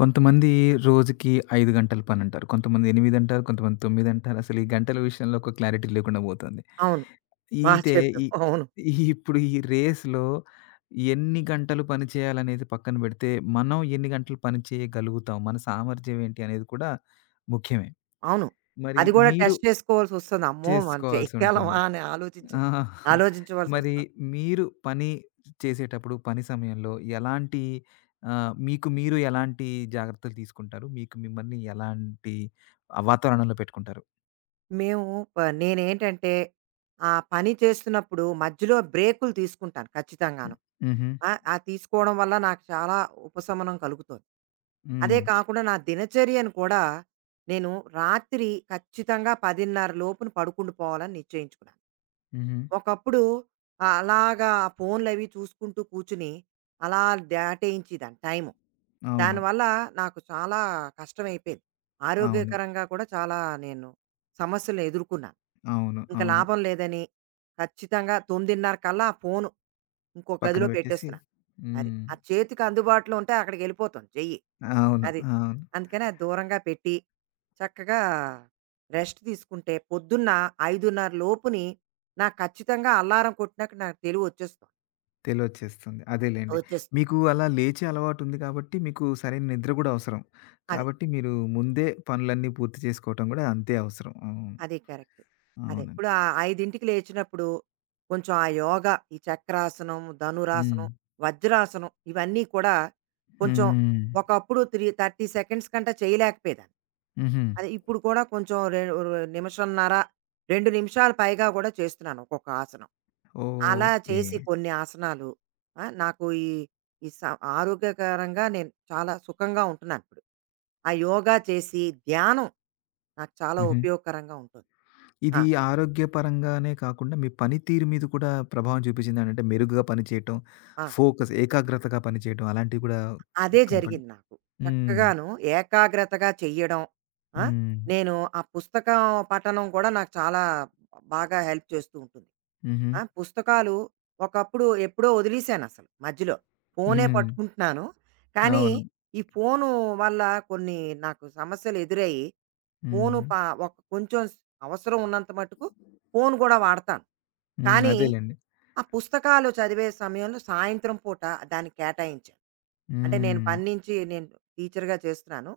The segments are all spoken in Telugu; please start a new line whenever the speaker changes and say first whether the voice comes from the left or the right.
left: కొంతమంది రోజుకి 5 గంటలు పనంటారు. కొంతమంది 8 అంటారు. కొంతమంది 9 అంటారు. అసలు ఈ గంటల విషయంలో ఒక క్లారిటీ లేకుండా పోతుంది.
right: అవును. బా
left: ఈతే
right: చెప్పావు.
left: ఈ
right: అవును.
left: ఇప్పుడు ఈ రేస్‌లో ఎన్ని గంటలు పని చేయాలనేది పక్కన పెడితే, మనం ఎన్ని గంటలు పని చేయగలుగుతాం? మన సామర్థ్యం ఏంటి అనేది కూడా ముఖ్యమే.
right: అవును.
left: మరి
right: అది గూడా
left: మీరు
right: టెస్ట్ చేసుకోవాల్సొస్తుంది. అమ్మో! మనం చేయగలమా
left: చేసుకోవాల్సుంటుంది.
right: అని
left: ఆ! మరి
right: ఆలోచించవలసొస్తుంది.
left: మీరు పని చేసేటప్పుడు, పని సమయంలో ఎలాంటి ఆహ్, మీకు మీరు ఎలాంటి జాగ్రత్తలు తీసుకుంటారు? మీకు మిమ్మల్ని ఎలాంటి ఆ వాతావరణంలో పెట్టుకుంటారు?
right: మేము నేనేంటంటే, ఆ పని చేస్తున్నప్పుడు మధ్యలో బ్రేకులు తీసుకుంటాను
left: హ్మ్.
right: ఖచ్చితంగాను.
left: హుహు.
right: ఆ! అది తీసుకోవడం వల్ల నాకు చాలా ఉపశమనం కలుగుతోంది. అదే
left: హ్మ్.
right: కాకుండా నా దినచర్యను కూడా నేను రాత్రి ఖచ్చితంగా 10:30 లోపున పడుకుండిపోవాలని నిశ్చయించుకున్నాను.
left: హుహు.
right: ఒకప్పుడు అలాగా ఆ ఫోన్లవి చూసుకుంటూ కూర్చుని అలా దాటేయించేదాన్ని టైము.
left: అవును.
right: దానివల్ల నాకు చాలా కష్టమైపోయింది.
left: అవును.
right: ఆరోగ్యకరంగా కూడా చాలా నేను సమస్యలు ఎదుర్కొన్నాను.
left: అవును.
right: ఇంక
left: అవును.
right: లాభం లేదని ఖచ్చితంగా 9:30 కల్లా ఆ ఫోను ఇంకో
left: పక్కన
right: గదిలో
left: పెట్టేసి
right: పెట్టేస్తున్నా. అది.
left: హ్మ్.
right: ఆ చేతికి అందుబాటులో ఉంటే అక్కడికెళ్ళిపోతుంది చెయ్యి.
left: అవును.
right: అది.
left: అవును.
right: అందుకని అది దూరంగా పెట్టి చక్కగా రెస్ట్ తీసుకుంటే పొద్దున్న 5:30 లోపుని నాకు ఖచ్చితంగా అలారం కొట్టినాక నాకు తెలివొచ్చేస్తుంది.
left: తెలివొచ్చేస్తుంది.
right: వచ్చేస్తుంది.
left: అదేలెండి.
right: వచ్చేస్తుంది.
left: మీకు అలా లేచే అలవాటుంది కాబట్టి, మీకు సరైన నిద్ర గూడా అవసరం.
right: అదే.
left: కాబట్టి మీరు ముందే పనులన్నీ పూర్తి చేసుకోవటం గూడా అంతే అవసరం. అవును.
right: అది కరెక్ట్. అదే.
left: అవునండి.
right: ఇప్పుడు ఆ 5కి లేచినప్పుడు కొంచెం ఆ యోగా ఈ చక్రాసనం,
left: హ్మ్.
right: ధనురాసనం, వజ్రాసనం ఇవన్నీ కూడా కొంచెం
left: హ్మ్.
right: ఒకప్పుడు త్రీ 30 సెకండ్స్ కంటే చేయలేకపోయేదాన్ని.
left: హుహు.
right: అది ఇప్పుడు కూడా కొంచెం నిమిషంన్నర, 2 నిమిషాలు పైగా కూడా చేస్తున్నాను ఒక్కొక్క ఆసనం. అలా
left: ఓకే.
right: చేసి కొన్ని ఆసనాలు ఆ, నాకు ఈ ఈ స- ఆరోగ్యకరంగా నేను చాలా సుఖంగా ఉంటున్నాను ఇప్పుడు ఆ యోగా చేసి ధ్యానం నాకు చాలా
left: హుహు.
right: ఉపయోగకరంగా ఉంటుంది ఆ,
left: ఇది ఆరోగ్యపరంగానే కాకుండా మీ పనితీరు మీద కూడా ప్రభావం చూపించిందండి. అంటే మెరుగ్గా పనిచేయటం,
right: ఆ.
left: ఫోకస్ ఏకాగ్రతగా పనిచేయటం అలాంటివి కూడా
right: అదే
left: కనపడి
right: జరిగింది నాకు.
left: హ్మ్.
right: చక్కగాను ఏకాగ్రతగా చెయ్యడం. ఆ!
left: హ్మ్.
right: నేను ఆ పుస్తకం పఠనం కూడా నాకు చాలా బాగా హెల్ప్ చేస్తూ ఉంటుంది.
left: హుహు.
right: ఆ! పుస్తకాలు ఒకప్పుడు ఎప్పుడో వదిలేసానసలు మధ్యలో. ఫోనే
left: హ్మ్.
right: పట్టుకుంటున్నాను. కానీ
left: అవును.
right: ఈ ఫోను వల్ల కొన్ని నాకు సమస్యలు ఎదురయ్యి, ఫోను
left: హ్మ్.
right: ప ఒక కొంచెం అవసరం ఉన్నంత మట్టుకు ఫోను కూడా వాడతాను.
left: హ్మ్.
right: కానీ
left: అదేలెండి.
right: ఆ పుస్తకాలు చదివే సమయంలో సాయంత్రం పూట దాన్ని కేటాయించాను. అంటే నేను
left: హ్మ్.
right: పని నుంచి నేను టీచర్‌గా చేస్తున్నాను.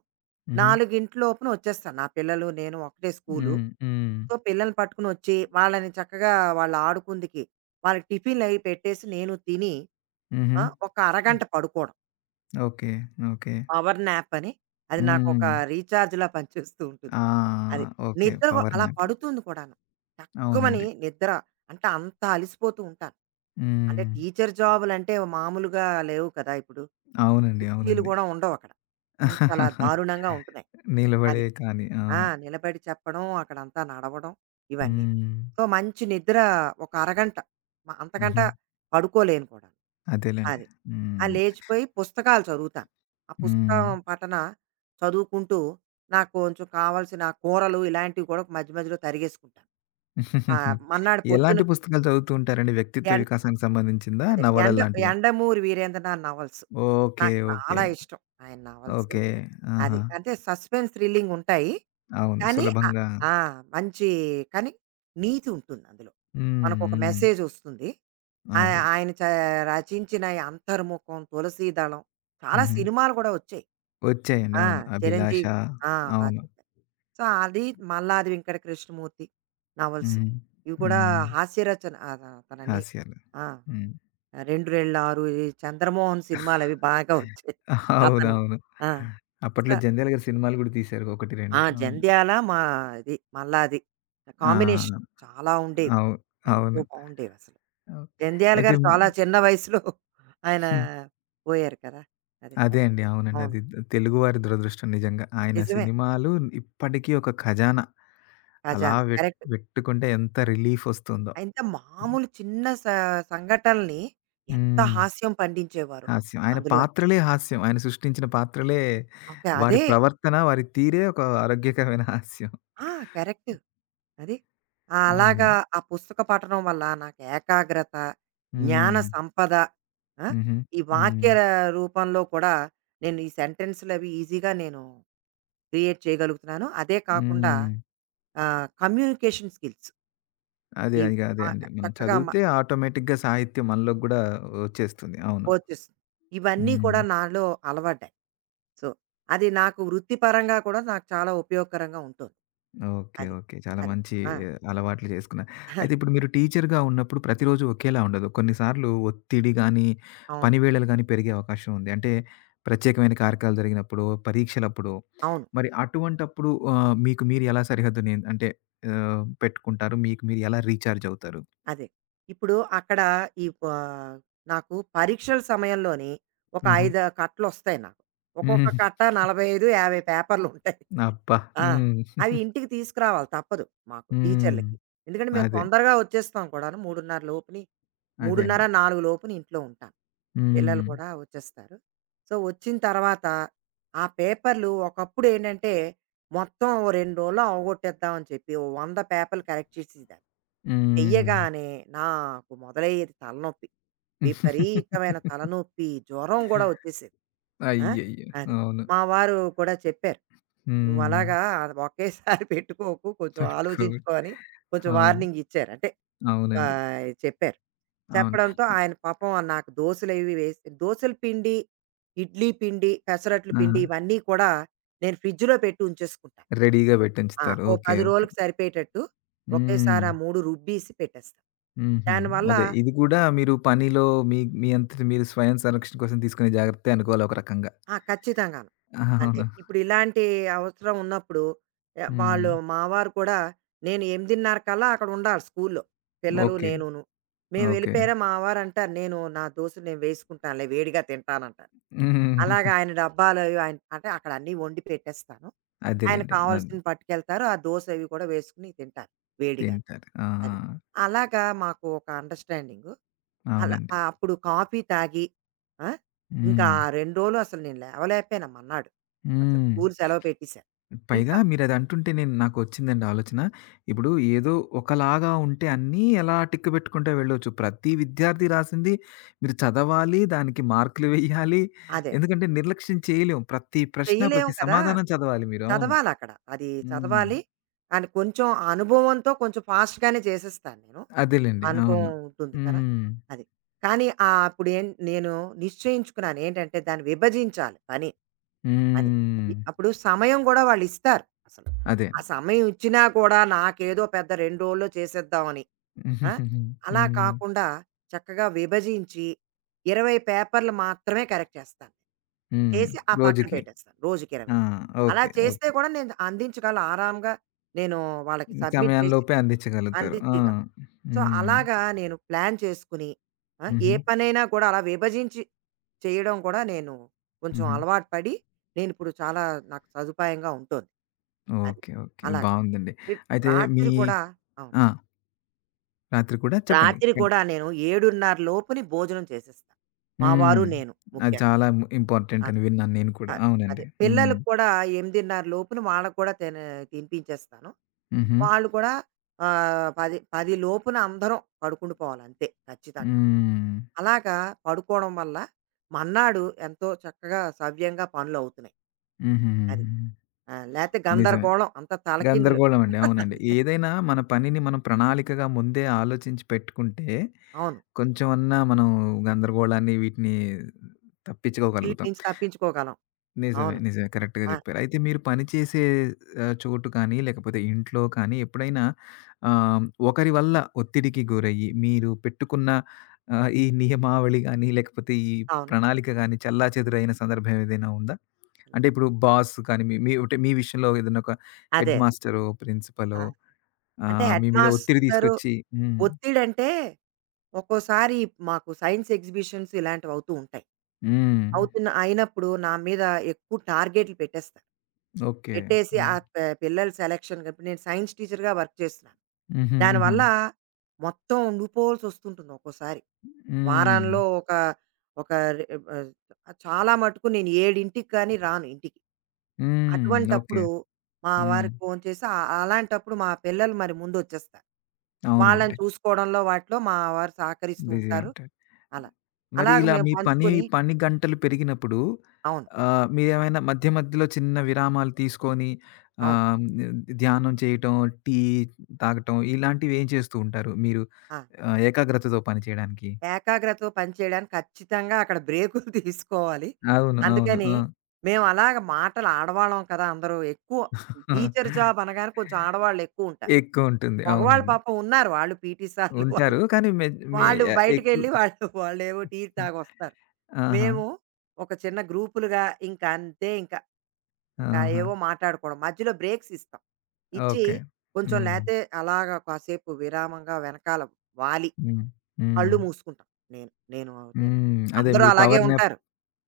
left: హుహు.
right: 4:00 లోపున వచ్చేస్తాను. నా పిల్లలు నేను ఒకటే స్కూలు.
left: హ్మ్. హ్మ్.
right: సో, పిల్లల్ని పట్టుకొనొచ్చి వాళ్ళని చక్కగా వాళ్ళు ఆడుకుందుకి వాళ్ళకి టిఫిన్‌లయి పెట్టేసి నేను తిని
left: హుహు.
right: ఆ! ఒక అరగంట పడుకోవడం.
left: ఓకే. ఓకే.
right: పవర్ న్యాప్ అని. అది నాకొక
left: హ్మ్.
right: రీచార్జ్‌లా పనిచేస్తూ
left: ఆ!
right: ఉంటుంది. అది.
left: ఓకే.
right: నిద్ర గూ
left: పవర్
right: అలా
left: నాప్.
right: పడుతుంది కూడాను. టక్కుమని
left: అవునండి.
right: నిద్ర అంటే అంత అలిసిపోతూ ఉంటాను. అంటే
left: హ్మ్.
right: టీచర్ జాబులంటే మామూలుగా లేవు కదా! ఇప్పుడు.
left: అవునండి.
right: కుర్చీలు
left: అవునండి.
right: గూడా ఉండవక్కడ. అంతలా దారుణంగా ఉంటున్నాయి. అది.
left: నిలబడే కానీ.
right: ఆ!
left: అవును.
right: నిలబడి చెప్పడం, అక్కడంతా నడవడం ఇవన్నీ.
left: హ్మ్.
right: సో, మంచి నిద్ర ఒక అరగంట, అంతకంట
left: హుహు.
right: పడుకోలేను కూడా.
left: అదేలెండి.
right: అది. ఆ!
left: హ్మ్.
right: లేచిపోయి పుస్తకాలు చదువుతాను. ఆ
left: హ్మ్.
right: పుస్తకం పఠన చదువుకుంటూ నాకు కొంచెం కావాల్సిన కూరలు ఇలాంటివి కూడా మధ్య మధ్యలో తరిగేసుకుంటాను. ఆ! మర్నాడు పొద్దున
left: ఎలాంటి పుస్తకాలు చదువుతూ ఉంటారండి? వ్యక్తిత్వ
right: ఎం
left: వికాసానికి సంబంధించిందా?
right: అదే
left: నవలలు
right: ఎండ
left: లాంటివా?
right: 'యండమూరి వీరేంద్రనాథ్' నవల్స్.
left: ఓకే.
right: నాకు
left: ఓకే.
right: చాలా ఇష్టం ఆయన నవల్స్.
left: ఓకే. ఆహా!
right: అది. అంటే సస్పెన్స్, థ్రిల్లింగుంటాయి.
left: అవును.
right: కానీ ఆహ్,
left: సులభంగా
right: ఆ! మంచి కానీ నీతి ఉంటుందందులో.
left: హ్మ్.
right: మనకొక
left: హ్మ్.
right: మెసేజొస్తుంది. ఆయ
left: అదే.
right: ఆయన చ రచించిన ఈ 'అంతర్ముఖం', 'తులసీదళం' చాలా
left: హుహు.
right: సినిమాలు గూడా ఒచ్చాయి.
left: వచ్చాయండి.
right: ఆ!
left: అవును. 'అభిలాష'
right: 'చిరంజీవి' ఆ! బా
left: అవును.
right: చెప్పారు. సో, అది 'మల్లాది వెంకట కృష్ణమూర్తి' నవల్స్.
left: హ్మ్.
right: ఇవి కూడా
left: హ్మ్.
right: హాస్య రచన అతనన్నీ.
left: హాస్యాలు.
right: ఆ!
left: హ్మ్.
right: 'రెండు రెళ్ళారు' ఈ 'చంద్రమోహన్' సినిమాలవి బాగా ఒచ్చాయి. అతను.
left: అవునవును.
right: ఆ! సో
left: అప్పట్లో 'జంధ్యాల' గారి సినిమాలు గూడా తీశారు. 1, 2
right: ఆ!
left: అవును.
right: జంధ్యాల మా ఇది మల్లాది.
left: ఆ!
right: కాంబినేషన్ చాలా ఉండేవి.
left: అవు
right: ఎంతో
left: అవును.
right: బావుండేవసలు.
left: ఓకే.
right: జంధ్యాల
left: అయితే
right: గారు చాలా చిన్న వయసులో ఆయన
left: హ్మ్.
right: పోయారు కదా! అదే.
left: అదే అండి. అవునండి.
right: అవును.
left: అది తెలుగువారి దురదృష్టం నిజంగా. ఆయన
right: నిజమే.
left: సినిమాలు ఇప్పటికీ ఒక ఖజానా. అలా
right: ఖజానా. కరెక్ట్.
left: వెట్టుకుంటే ఎంత రిలీఫొస్తుందో.
right: ఇంత మామూలు చిన్న సంఘటనల్ని ఎంత
left: హ్మ్.
right: హాస్యం పండించేవారో
left: హాస్యం. ఆయన
right: అందులోని.
left: పాత్రలే హాస్యం. ఆయన సృష్టించిన పాత్రలే
right: ఓకే.
left: వారి
right: అదే.
left: ప్రవర్తన, వారి తీరే ఒక ఆరోగ్యకరమైన హాస్యం.
right: ఆ! కరెక్ట్. అది. ఆహ్,
left: అవును.
right: అలాగా ఆ పుస్తక పఠనం వల్ల నాకు ఏకాగ్రత, జ్ఞాన
left: హ్మ్.
right: సంపద ఆ!
left: హుహు.
right: ఈ వాక్య
left: హ్మ్.
right: రూపంలో కూడా ఈ సెంటెన్స్‌లవి ఈజీగా నేను క్రియేట్ చేయగలుగుతున్నాను. అదే కాకుండా
left: హ్మ్.
right: ఆహ్, కమ్యూనికేషన్ స్కిల్స్
left: అదే.
right: ఈ
left: ఇగ అదే
right: ఆహ్,
left: అండి. మనం
right: చక్కగా మ
left: చదివితే ఆటోమేటిక్‌గా సాహిత్యం మనలోకి గూడా వచ్చేస్తుంది. అవును.
right: వచ్చేస్తుంది. ఇవన్నీ కూడా
left: హ్మ్.
right: నాలో అలవడ్డాయి. సో, అది వృత్తిపరంగా కూడా నాకు చాలా ఉపయోగకరంగా ఉంటుంది.
left: ఓకే.
right: అది.
left: ఓకే. చాలా
right: అది.
left: మంచి
right: ఆ!
left: అలవాట్లు చేసుకున్నారు. అయితే ఇప్పుడు మీరు టీచర్‌గా ఉన్నప్పుడు ప్రతిరోజు ఒకేలా ఉండదు. కొన్నిసార్లు ఒత్తిడి గానీ,
right: అవును.
left: పని వేళలు గానీ పెరిగే అవకాశం ఉంది. అంటే ప్రత్యేకమైన కార్యక్రమాలు జరిగినప్పుడో, పరీక్షలప్పుడో
right: అవును.
left: మరి అటువంటప్పుడు ఆహ్, మీకు మీరు ఎలా సరిహద్దు నే అంటే ఆహ్, పెట్టుకుంటారు? మీకు మీరు ఎలా రీచార్జ్ అవుతారు?
right: అదే. ఇప్పుడు అక్కడ ఈ ప నాకు పరీక్షల సమయంలోని ఒక
left: హుహు.
right: 5 కట్టలొస్తాయి నాకు. ఒక్కొక్క
left: హ్మ్.
right: కట్ట 45, 50 పేపర్లుంటాయి.
left: అబ్బా!
right: ఆ!
left: హ్మ్.
right: అవి ఇంటికి తీసుకురావాలి తప్పదు మాకు
left: హ్మ్.
right: టీచర్లకి. ఎందుకంటే మేము
left: అదే.
right: తొందరగా వచ్చేస్తాం కూడాను 3:30 లోపుని
left: అదే
right: 3:30,
left: అండి.
right: 4 లోపున ఇంట్లో ఉంటాను. పిల్లలు
left: హ్మ్.
right: కూడా వచ్చేస్తారు. సో, వచ్చిన తర్వాత ఆ పేపర్‌లు ఒకప్పుడేంటంటే, మొత్తం ఓ 2 రోజుల్లో అవగొట్టేద్దాం అని చెప్పి, ఓ 100 పేపర్‌లు కరెక్ట్ చేసేదాన్ని.
left: హ్మ్.
right: చెయ్యగానే నాకు మొదలయ్యేది తలనొప్పి. విపరీతమైన తలనొప్పి, జ్వరం గూడా వచ్చేసేది. ఆ!
left: అయ్యయ్యో!
right: అది.
left: అవును.
right: మా వారు కూడా చెప్పారు.
left: హ్మ్.
right: "నువ్వలాగా అది ఒకేసారి పెట్టుకోకు, కొంచెం
left: తట్టుకోలేం.
right: ఆలోచించుకో" అని కొంచెం
left: అవును.
right: వార్నింగ్ ఇచ్చారు. అంటే
left: అవునండి.
right: ఆహ్, చెప్పారు.
left: అవును.
right: చెప్పడంతో ఆయన పాపం ఆ నాకు దోసెలవి వేసి దోసెల పిండి, ఇడ్లీ పిండి, పెసరట్లు పిండి
left: ఆహా!
right: ఇవన్నీ కూడా నేను ఫ్రిడ్జ్‌లో పెట్టి ఉంచేసుకుంటాను.
left: రెడీగా
right: ఆ!
left: పెట్టించుతారు.
right: ఓ
left: ఓకే.
right: 10
left: ఓకే.
right: రోజులకి సరిపోయేటట్టు
left: హ్మ్.
right: ఒకేసారి ఆ 3 రుబ్బీసి పెట్టేస్తాను.
left: హుహు.
right: దానివల్ల
left: అదే ఇది కూడా మీరు పనిలో మీ మీ అంతట మీరు స్వయం సంరక్షణ కోసం తీసుకునే జాగ్రత్తే అనుకోవాలి ఒక రకంగా.
right: ఆ! ఖచ్చితంగాను.
left: ఆహా!
right: అంటే
left: అవును.
right: ఇప్పుడు ఇలాంటి అవసరం ఉన్నప్పుడు ఆహ్,
left: హ్మ్.
right: వాళ్ళు మావారు కూడా నేను 8:30 కల్లా అక్కడ ఉండాలి స్కూల్‌లో. పిల్లలు
left: ఓకే.
right: నేనును. మేము
left: ఓకే.
right: వెళ్ళిపోయారా మా వారంటారు నా దోసెలు నేను వేసుకుంటానులే వేడిగా తింటానంటారు. అలాగా ఆయన డబ్బాలు అవి ఆయన అంటే అక్కడ అన్నీ వండి పెట్టేస్తాను. ఆయన
left: అదేలెండి.
right: కావాల్సింది పట్టుకెళ్తారు. ఆ దోస అవి కూడా వేసుకొని తింటారు వేడిగా.
left: తింటారు. ఆ!
right: అది. అలాగా మాకు ఒక అండర్‌స్టాండింగు. అలా
left: అవునండి.
right: ఆహ్, అప్పుడు కాఫీ తాగి ఆ! ఇంకా
left: హ్మ్.
right: ఆ 2 రోజులు అసలు నేను లేవలేకపోయాను మర్నాడు. అసలు
left: హ్మ్.
right: స్కూలు సెలవు పెట్టేశారు.
left: పైగా
right: ఇంకా
left: మీరదంటుంటే నేను నాకొచ్చిందండి ఆలోచన. ఇప్పుడు ఏదో ఒకలాగా ఉంటే అన్నీ ఎలా టిక్ పెట్టుకుంటా వెళ్ళొచ్చు. ప్రతి విద్యార్థి రాసింది మీరు చదవాలి, దానికి మార్కులు వెయ్యాలి.
right: అదే.
left: ఎందుకంటే నిర్లక్ష్యం చేయలేం. ప్రతి ప్రశ్న,
right: చేయలేము
left: ప్రతి
right: కదా!
left: సమాధానం చదవాలి మీరు. అవును.
right: చదవాలక్కడ. అది
left: హ్మ్.
right: చదవాలి. కానీ కొంచెం అనుభవంతో కొంచెం ఫాస్ట్‌గానే చేసేస్తాను నేను.
left: అదేలెండి.
right: అనుభవం
left: అవును.
right: ఉంటుంది కదా!
left: హ్మ్.
right: అది. కానీ ఆహ్, అప్పుడేం నేను నిశ్చయించుకున్నాను. ఏంటంటే దాన్ని విభజించాలి పని. అది.
left: హ్మ్.
right: అప్పుడు సమయం గూడా వాళ్ళిస్తారు అసలు.
left: అదే.
right: ఆ సమయం ఇచ్చినా కూడా నాకేదో పెద్ద 2 రోజుల్లో చేసేద్దామని. ఆ! అలా
left: హ్మ్.
right: కాకుండా చక్కగా విభజించి 20 పేపర్లు మాత్రమే కరెక్ట్ చేస్తాను.
left: హ్మ్.
right: చేసి ఆ పక్కన
left: రోజుకి.
right: పెట్టేస్తాను. రోజుకి
left: ఆ!
right: 20. అలా
left: ఓకే.
right: చేస్తే
left: ఓకే.
right: కూడా నేను అందించగలను ఆరాంగా నేను వాళ్ళకి సబ్మిట్
left: సమయం
right: చేసి
left: లోపే అందించగలుగుతారు. ఆ!
right: అందించగలను. సో,
left: హ్మ్.
right: అలాగా నేను ప్లాన్ చేసుకుని ఆ! ఏ
left: హుహు.
right: పనైనా కూడా అలా విభజించి చేయడం కూడా నేను కొంచెం
left: హుహు.
right: అలవాటు పడి నేను ఇప్పుడు చాలా నాకు సదుపాయంగా ఉంటుంది. అది.
left: ఓకే. ఓకే.
right: అలా.
left: బావుందండి.
right: రి
left: అయితే మీ
right: రాత్రి కూడా అవును.
left: ఆ! రాత్రి కూడా చెప్పండి.
right: రాత్రి
left: హ్మ్.
right: కూడా నేను 7:30 లోపుని భోజనం చేసేస్తా. మా
left: హ్మ్.
right: వారు నేను
left: అది
right: ముఖ్యంగా.
left: చాలా ఇంపార్టెంట్ అని
right: అదే.
left: విన్నాను నేను కూడా.
right: అదే.
left: అవునండి.
right: అదే.
left: హ్మ్.
right: పిల్లలకి కూడా 8:30 లోపున వాళ్ళకి కూడా తినిపించేస్తాను.
left: హుహు.
right: వాళ్ళు కూడా ఆహ్, 10, 10 లోపున అందరం పడుకుండిపోవాలి అంతే ఖచ్చితంగా.
left: హ్మ్.
right: అలాగా పడుకోవడం వల్ల మర్నాడు ఎంతో చక్కగా సవ్యంగా పనులవుతున్నాయి. అది.
left: హుహుహుహు.
right: ఆ! లేతే
left: నిజమే.
right: గందరగోళం. అంతా తలకిందులు.
left: గందరగోళం అండి. అవునండి. ఏదైనా మన పనిని మనం ప్రణాళికగా ముందే ఆలోచించి పెట్టుకుంటే
right: అవును.
left: కొంచెం అన్నా మనం గందరగోళాన్ని వీటిని
right: వీటి
left: తప్పించుకోగలుగుతాం.
right: నుంచి తప్పించుకోగలం.
left: నిజమే.
right: అవును.
left: నిజమే. కరెక్ట్‌గా
right: ఆ!
left: జెప్పారు. అయితే మీరు పనిచేసే ఆహ్, చోటు కానీ, లేకపోతే ఇంట్లో కానీ ఎప్పుడైనా ఆహ్, ఒకరి వల్ల ఒత్తిడికి గురయ్యి, మీరు పెట్టుకున్న ఆహ్, ఈ నియమావళి గాని, లేకపోతే ఈ
right: అవును.
left: ప్రణాళిక గాని చెల్లాచెదురైన సందర్భం ఏదైనా ఉందా?
right: చిల్ల
left: అంటే ఇప్పుడు బాస్ కానీ, మీ మీ అంటే మీ విషయంలో ఏదైనా ఒక హెడ్
right: అదే.
left: మాస్టరో,
right: ఆ!
left: ప్రిన్సిపలో
right: అంటే
left: ఆహ్, మీ మీద ఒత్తిడి
right: హెడ్‌మాస్టరు
left: తీసుకొచ్చి హ్మ్.
right: ఒత్తిడంటే ఒక్కోసారి మాకు సైన్స్ ఎగ్జిబిషన్స్ ఇలాంటివి అవుతూ ఉంటాయి.
left: హ్మ్.
right: అవుతున్న అయినప్పుడు నా మీద ఎక్కువ టార్గెట్లు పెట్టేస్తాడు.
left: ఓకే.
right: పెట్టేసి
left: హ్మ్.
right: ఆ ప పిల్లల సెలక్షన్ ఇప్పుడు నేను సైన్స్ టీచర్‌గా వర్క్ చేస్తున్నాను.
left: హుహు. హుహు.
right: దానివల్ల మొత్తం ఉండిపోవాల్సొస్తుంటుంది ఒక్కోసారి.
left: హ్మ్.
right: వారాల్లో ఒక ఒక రె ఆహ్, చాలా మటుకు నేను 7కి కానీ రాను ఇంటికి.
left: హ్మ్. ఓకే.
right: అటువంటప్పుడు మా
left: హ్మ్.
right: వారికి ఫోన్ చేసి ఆహ్, అలాంటప్పుడు మా పిల్లలు మరి ముందొచ్చేస్తారు. వాళ్ళని
left: అవునులెండి.
right: చూసుకోవడంలో వాటిలో మా వారు సహకరిస్తూ
left: బిజీ
right: ఉంటారు.
left: ఉంటారు.
right: అలా.
left: మరి
right: అలాగ
left: ఇలా
right: మేము
left: మీ పని,
right: పంచుకొని
left: పని గంటలు పెరిగినప్పుడు
right: అవును.
left: ఆహ్, మీరేమైనా మధ్య మధ్యలో చిన్న విరామాలు తీసుకొని
right: అవును.
left: ఆహ్, ధ్యానం చేయటం, టీ తాగటం ఇలాంటివి ఏం చేస్తూ ఉంటారు మీరు
right: ఆ!
left: ఆహ్, ఏకాగ్రతతో పని చేయడానికి?
right: ఏకాగ్రతతో పనిచేయడానికి ఖచ్చితంగా అక్కడ బ్రేకులు తీసుకోవాలి.
left: అవును. అవును.
right: అందుకని
left: ఆ!
right: మేము అలాగ మాటలు ఆడవాళ్ళం కదా! అందరూ ఎక్కువ టీచర్ జాబ్ అనగానే కొంచెం ఆడవాళ్ళెక్కువుంటారు.
left: ఎక్కువుంటుంది.
right: మగవాళ్ళు
left: అవునండి.
right: పాపం ఉన్నారు. వాళ్ళు పీటీ సార్లు వాళ్ళు
left: ఉంటారు. కానీ మె మె
right: వాళ్ళు
left: ఎక్కువ
right: బయటికెళ్ళి వాళ్ళేవో టీ
left: హ్మ్.
right: తాగొస్తారు.
left: ఆహా!
right: మేము ఒక చిన్న గ్రూపులుగా ఇంక అంతే ఇంకా. ఇంకా
left: ఆహా!
right: ఏవో మాట్లాడుకోవడం. మధ్యలో బ్రేక్స్ ఇస్తాం. ఇచ్చి
left: ఓకే.
right: కొంచెం
left: హ్మ్.
right: లేతే అలాగా కాసేపు విరామంగా వెనకాల వాలి.
left: హ్మ్. హ్మ్.
right: కళ్ళు మూసుకుంటాం. నేను నేను అవుతేను.
left: హ్మ్. అదే
right: అందరూ
left: మీరు
right: అలాగే
left: పవర్ నాప్
right: ఉంటారు.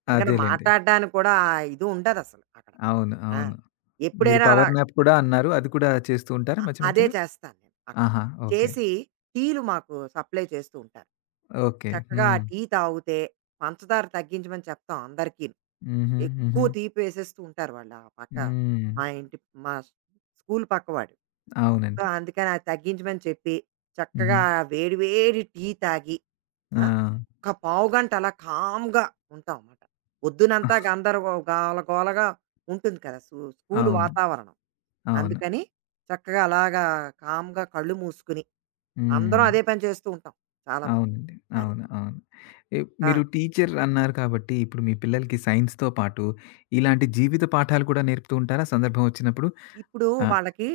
right: ఎందుకంటే
left: అదేలెండి.
right: మాట్లాడడానికి కూడా ఇది ఉండదసలు అక్కడ.
left: అవును.
right: ఆ!
left: అవును. మీరు
right: ఎప్పుడైనా అలా
left: పవర్ నాప్ కూడా అన్నారు. అది కూడా చేస్తూ ఉంటారా మధ్య
right: అదే
left: మధ్యలో?
right: చేస్తాను నేను అక్కడ.
left: ఆహా! ఓకే.
right: చేసి టీలు మాకు సప్లై చేస్తూ ఉంటారు.
left: ఓకే.
right: చక్కగా ఆ
left: హ్మ్.
right: టీ తాగితే పంచదార తగ్గించమని చెప్తాం అందరికీను.
left: హుహు. హుహు.
right: ఎక్కువ తీపి వేసేస్తూ ఉంటారు వాళ్ళు ఆ పక్క
left: హ్మ్.
right: మా ఇంటి మా స్కూలు పక్కవాడు. సో,
left: అవునండి.
right: అందుకని అది తగ్గించమని చెప్పి
left: హుహు.
right: చక్కగా వేడి వేడి టీ తాగి
left: ఆ!
right: ఆ! ఒక పావుగంట అలా కామ్‌గా ఉంటాం మాట. పొద్దునంతా గోలగోలగా ఉంటుంది కదా! స్కూలు
left: అవును.
right: వాతావరణం.
left: అవును.
right: అందుకని చక్కగా అలాగా కామ్‌గా కళ్ళు మూసుకుని, అందరం
left: హ్మ్.
right: అదే పని చేస్తూ ఉంటాం చాలామంది.
left: అవునండి.
right: అది.
left: అవును. అవును. ఎ
right: ఆ!
left: మీరు టీచర్ అన్నారు కాబట్టి, ఇప్పుడు మీ పిల్లలకి సైన్స్‌తో పాటు ఇలాంటి జీవిత పాఠాలు కూడా నేర్పుతూ ఉంటారా సందర్భం వచ్చినప్పుడు?
right: ఇప్పుడు
left: ఆ!
right: వాళ్ళకి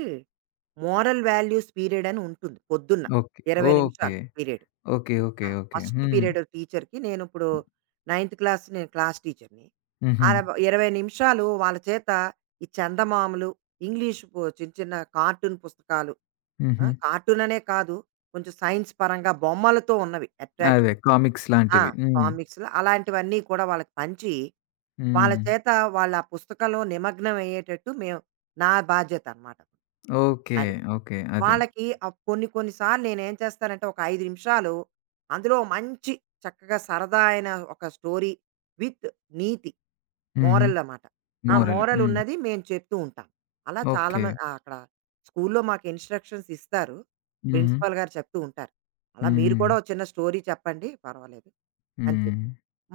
right: మోరల్ వాల్యూస్ పీరియడ్ అని ఉంటుంది పొద్దున్న.
left: ఓకే.
right: 20
left: ఓకే.
right: నిమిషాలు పీరియడ్.
left: ఓకే. ఓకే.
right: ఆ!
left: ఓకే.
right: ఫస్ట్
left: హ్మ్.
right: పీరియడ్ టీచర్‌కి నేనిప్పుడు నైన్త్ క్లాస్ నేను క్లాస్ టీచర్‌ని.
left: హుహు.
right: ఆడ 20 నిమిషాలు వాళ్ళ చేత ఈ చందమామలు, ఇంగ్లీష్ చిన్న చిన్న కార్టూన్ పుస్తకాలు. ఆ!
left: హుహు.
right: కార్టూన్ అనే కాదు కొంచెం సైన్స్ పరంగా బొమ్మలతో ఉన్నవి
left: అదే
right: అట్రాక్షన్.
left: కామిక్స్
right: ఆ!
left: లాంటివి. హ్మ్.
right: కామిక్స్‌లు అలాంటివన్నీ కూడా వాళ్ళకి పంచి, వాళ్ళ
left: హ్మ్.
right: చేత వాళ్ళ పుస్తకంలో నిమగ్నం అయ్యేటట్టు మేము నా బాధ్యతనమాట.
left: ఓకే.
right: అది.
left: ఓకే. అదే.
right: వాళ్ళకి కొన్ని కొన్ని సార్లు నేనేం చేస్తానంటే, ఒక 5 నిమిషాలు అందులో మంచి చక్కగా సరదా అయిన ఒక స్టోరీ విత్ నీతి.
left: హుహు.
right: మోరల్ అన్నమాట. ఆ
left: మోరల్.
right: మోరల్
left: హ్మ్.
right: ఉన్నది మేము చెప్తూ ఉంటాం. అలా చాలా
left: ఓకే.
right: మ ఆహ్, అక్కడ స్కూల్‌లో మాకు ఇన్‌స్ట్రక్షన్స్ ఇస్తారు.
left: హుహు.
right: ప్రిన్సిపల్ గారు చెప్తూ ఉంటారు. అలా మీరు
left: హ్మ్.
right: కూడా ఒక చిన్న స్టోరీ చెప్పండి పర్వాలేదు. అంతే.
left: హ్మ్.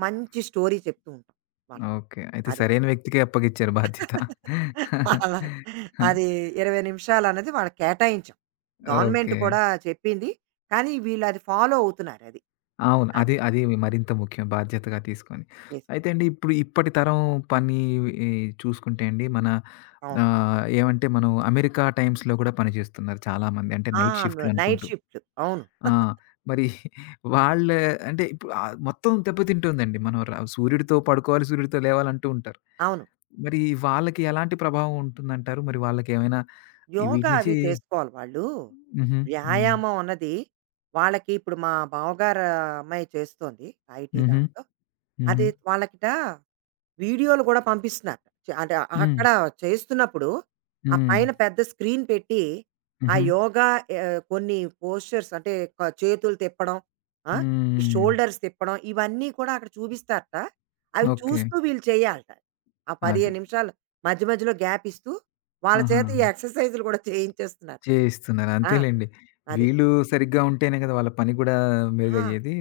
right: మంచి స్టోరీ చెప్తూ ఉంటాం వాళ్ళకి.
left: ఓకే. అయితే
right: అది.
left: సరైన వ్యక్తికే అప్పగిచ్చారు బాధ్యత.
right: అలా అది 20 నిమిషాలన్నది వాళ్ళకి కేటాయించాం. Government
left: okay.
right: కూడా చెప్పింది. కానీ వీళ్ళు అది ఫాలో అవుతున్నారు అది.
left: అవును.
right: అది.
left: అది అది మరింత ముఖ్యం బాధ్యతగా తీసుకొని.
right: యెస్.
left: అయితే అండి ఇప్పుడు ఇప్పటి తరం పని ఈ చూసుకుంటే అండి మన
right: అవును.
left: ఆహ్, ఏమంటే మనం అమెరికా టైమ్స్‌లో కూడా పనిచేస్తున్నారు చాలామంది. అంటే
right: ఆ!
left: నైట్ షిఫ్ట్‌లు
right: నైట్
left: అనుకుంటూ.
right: షిఫ్ట్‌లు. అవును.
left: ఆ! మరి వాళ్ళ అంటే ఇప్పుడు ఆహ్, మొత్తం దెబ్బతింటుందండి. మనం ర సూర్యుడితో పడుకోవాలి, సూర్యుడితో లేవాలంటూ ఉంటారు.
right: అవును.
left: మరి వాళ్ళకి ఎలాంటి ప్రభావం ఉంటుందంటారు? మరి వాళ్ళకేమైనా ఈ వీటి
right: యోగా అవి
left: నుంచి
right: చేసుకోవాలి వాళ్ళు.
left: హుహు. హ్మ్.
right: వ్యాయామం అన్నది వాళ్ళకి ఇప్పుడు మా బావగారు అమ్మాయి చేస్తోంది. ఐటీ
left: హుహు.
right: దాంట్లో.
left: హుహు.
right: అది వాళ్ళకిట వీడియోలు గూడా పంపిస్తున్నారు. అంటే
left: హ్మ్.
right: అక్కడ చేస్తున్నప్పుడు, ఆ
left: హ్మ్.
right: పైన పెద్ద స్క్రీన్ పెట్టి, ఆ
left: హుహు.
right: యోగా ఆహ్, కొన్ని పోస్చర్స్ అంటే చేతులు తిప్పడం, ఆ! ఈ
left: హ్మ్.
right: షోల్డర్స్ తిప్పడం ఇవన్నీ కూడా అక్కడ చూపిస్తారట. అవి
left: ఓకే.
right: చూస్తూ వీళ్ళు చేయాలట. ఆ
left: అదే.
right: 15 నిమిషాలు మధ్య మధ్యలో గ్యాప్ ఇస్తూ, వాళ్ళ చేత ఈ
left: ఆహాహా!
right: ఎక్సర్‌సైజులు గూడా చేయించేస్తున్నారట.
left: చేయిస్తున్నారు.
right: ఆ!
left: అంతేలెండి.
right: అది.
left: వీళ్ళు సరిగ్గా ఉంటేనే కదా! వాళ్ళ పని కూడా
right: ఆ!
left: మెరుగయ్యేది.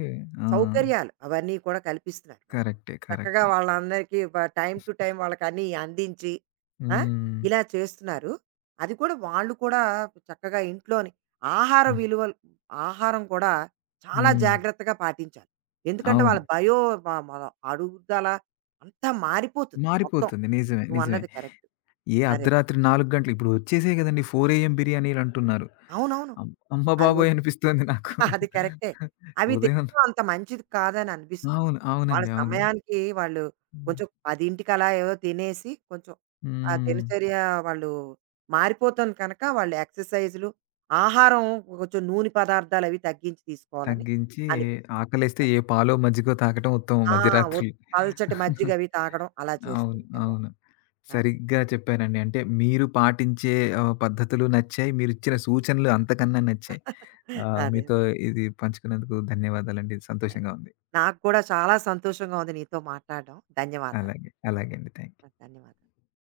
left: ఆ!
right: సౌకర్యాలు అవన్నీ కూడా కల్పిస్తున్నారు వాళ్ళు.
left: కరెక్టే.
right: చక్కగా
left: కరెక్టే.
right: వాళ్ళందరికీ టైమ్ టు టైమ్ వాళ్ళకన్నీ అందించి, ఆ!
left: హ్మ్.
right: ఇలా చేస్తున్నారు. అది కూడా వాళ్ళు కూడా చక్కగా ఇంట్లోని ఆహార విలువలు ఆహారం కూడా చాలా
left: హ్మ్.
right: జాగ్రత్తగా పాటించాలి. ఎందుకంటే
left: అవును.
right: వాళ్ళ బయో మన అడుగుదల అంతా మారిపోతుంది మొత్తం.
left: మారిపోతుంది. నిజమే. నిజమే.
right: నువ్వన్నది కరెక్ట్.
left: ఏ
right: అదే.
left: అర్ధరాత్రి 4 గంటలు ఇప్పుడు వచ్చేసాయి గదండీ 4 ఏఎం బిర్యానీలంటున్నారు.
right: అవునవును.
left: అమ్మ
right: అది
left: బాబోయ్! అనిపిస్తుంది నాకు.
right: అది కరెక్టే. అవి
left: ఉదయం
right: తినడం అంత మంచిది కాదని అనిపిస్తుంది.
left: అవును.
right: వాళ్ళ
left: అవునండి. అవునండి.
right: సమయానికి వాళ్ళు
left: హ్మ్.
right: కొంచెం 10కి అలా ఏదో తినేసి కొంచెం ఆ
left: హ్మ్.
right: దినచర్య వాళ్ళు మారిపోతుంది కనుక వాళ్ళు ఎక్సర్‌సైజులు, ఆహారం కొంచెం నూనె పదార్థాలు అవి తగ్గించి తీసుకోవాలని
left: తగ్గించి
right: అనిపిస్తుంది.
left: ఆకలేస్తే ఏ పాలో, మజ్జిగో తాగటం ఉత్తమం
right: ఆ!
left: మధ్యరాత్రి.
right: ఒత్ పల్చటి మజ్జిగ అవి తాగడం అలా చేస్తూ
left: అవును.
right: ఉంటే
left: అవును.
right: బావుంటుంది. అదే.
left: సరిగ్గా చెప్పారండి. అంటే మీరు పాటించే ఆహ్, పద్ధతులు నచ్చాయి. మీరిచ్చిన సూచనలు అంతకన్నా నచ్చాయి. ఆహ్,
right: అదే.
left: మీతో ఇది పంచుకున్నందుకు ధన్యవాదాలండి.
right: అదే.
left: సంతోషంగా ఉంది.
right: నాకు కూడా చాలా సంతోషంగా ఉంది నీతో మాట్లాడడం. ధన్యవాదాలు.
left: అలాగే. అలాగే అండి. థాంక్స్.
right: ధన్యవాదాలు.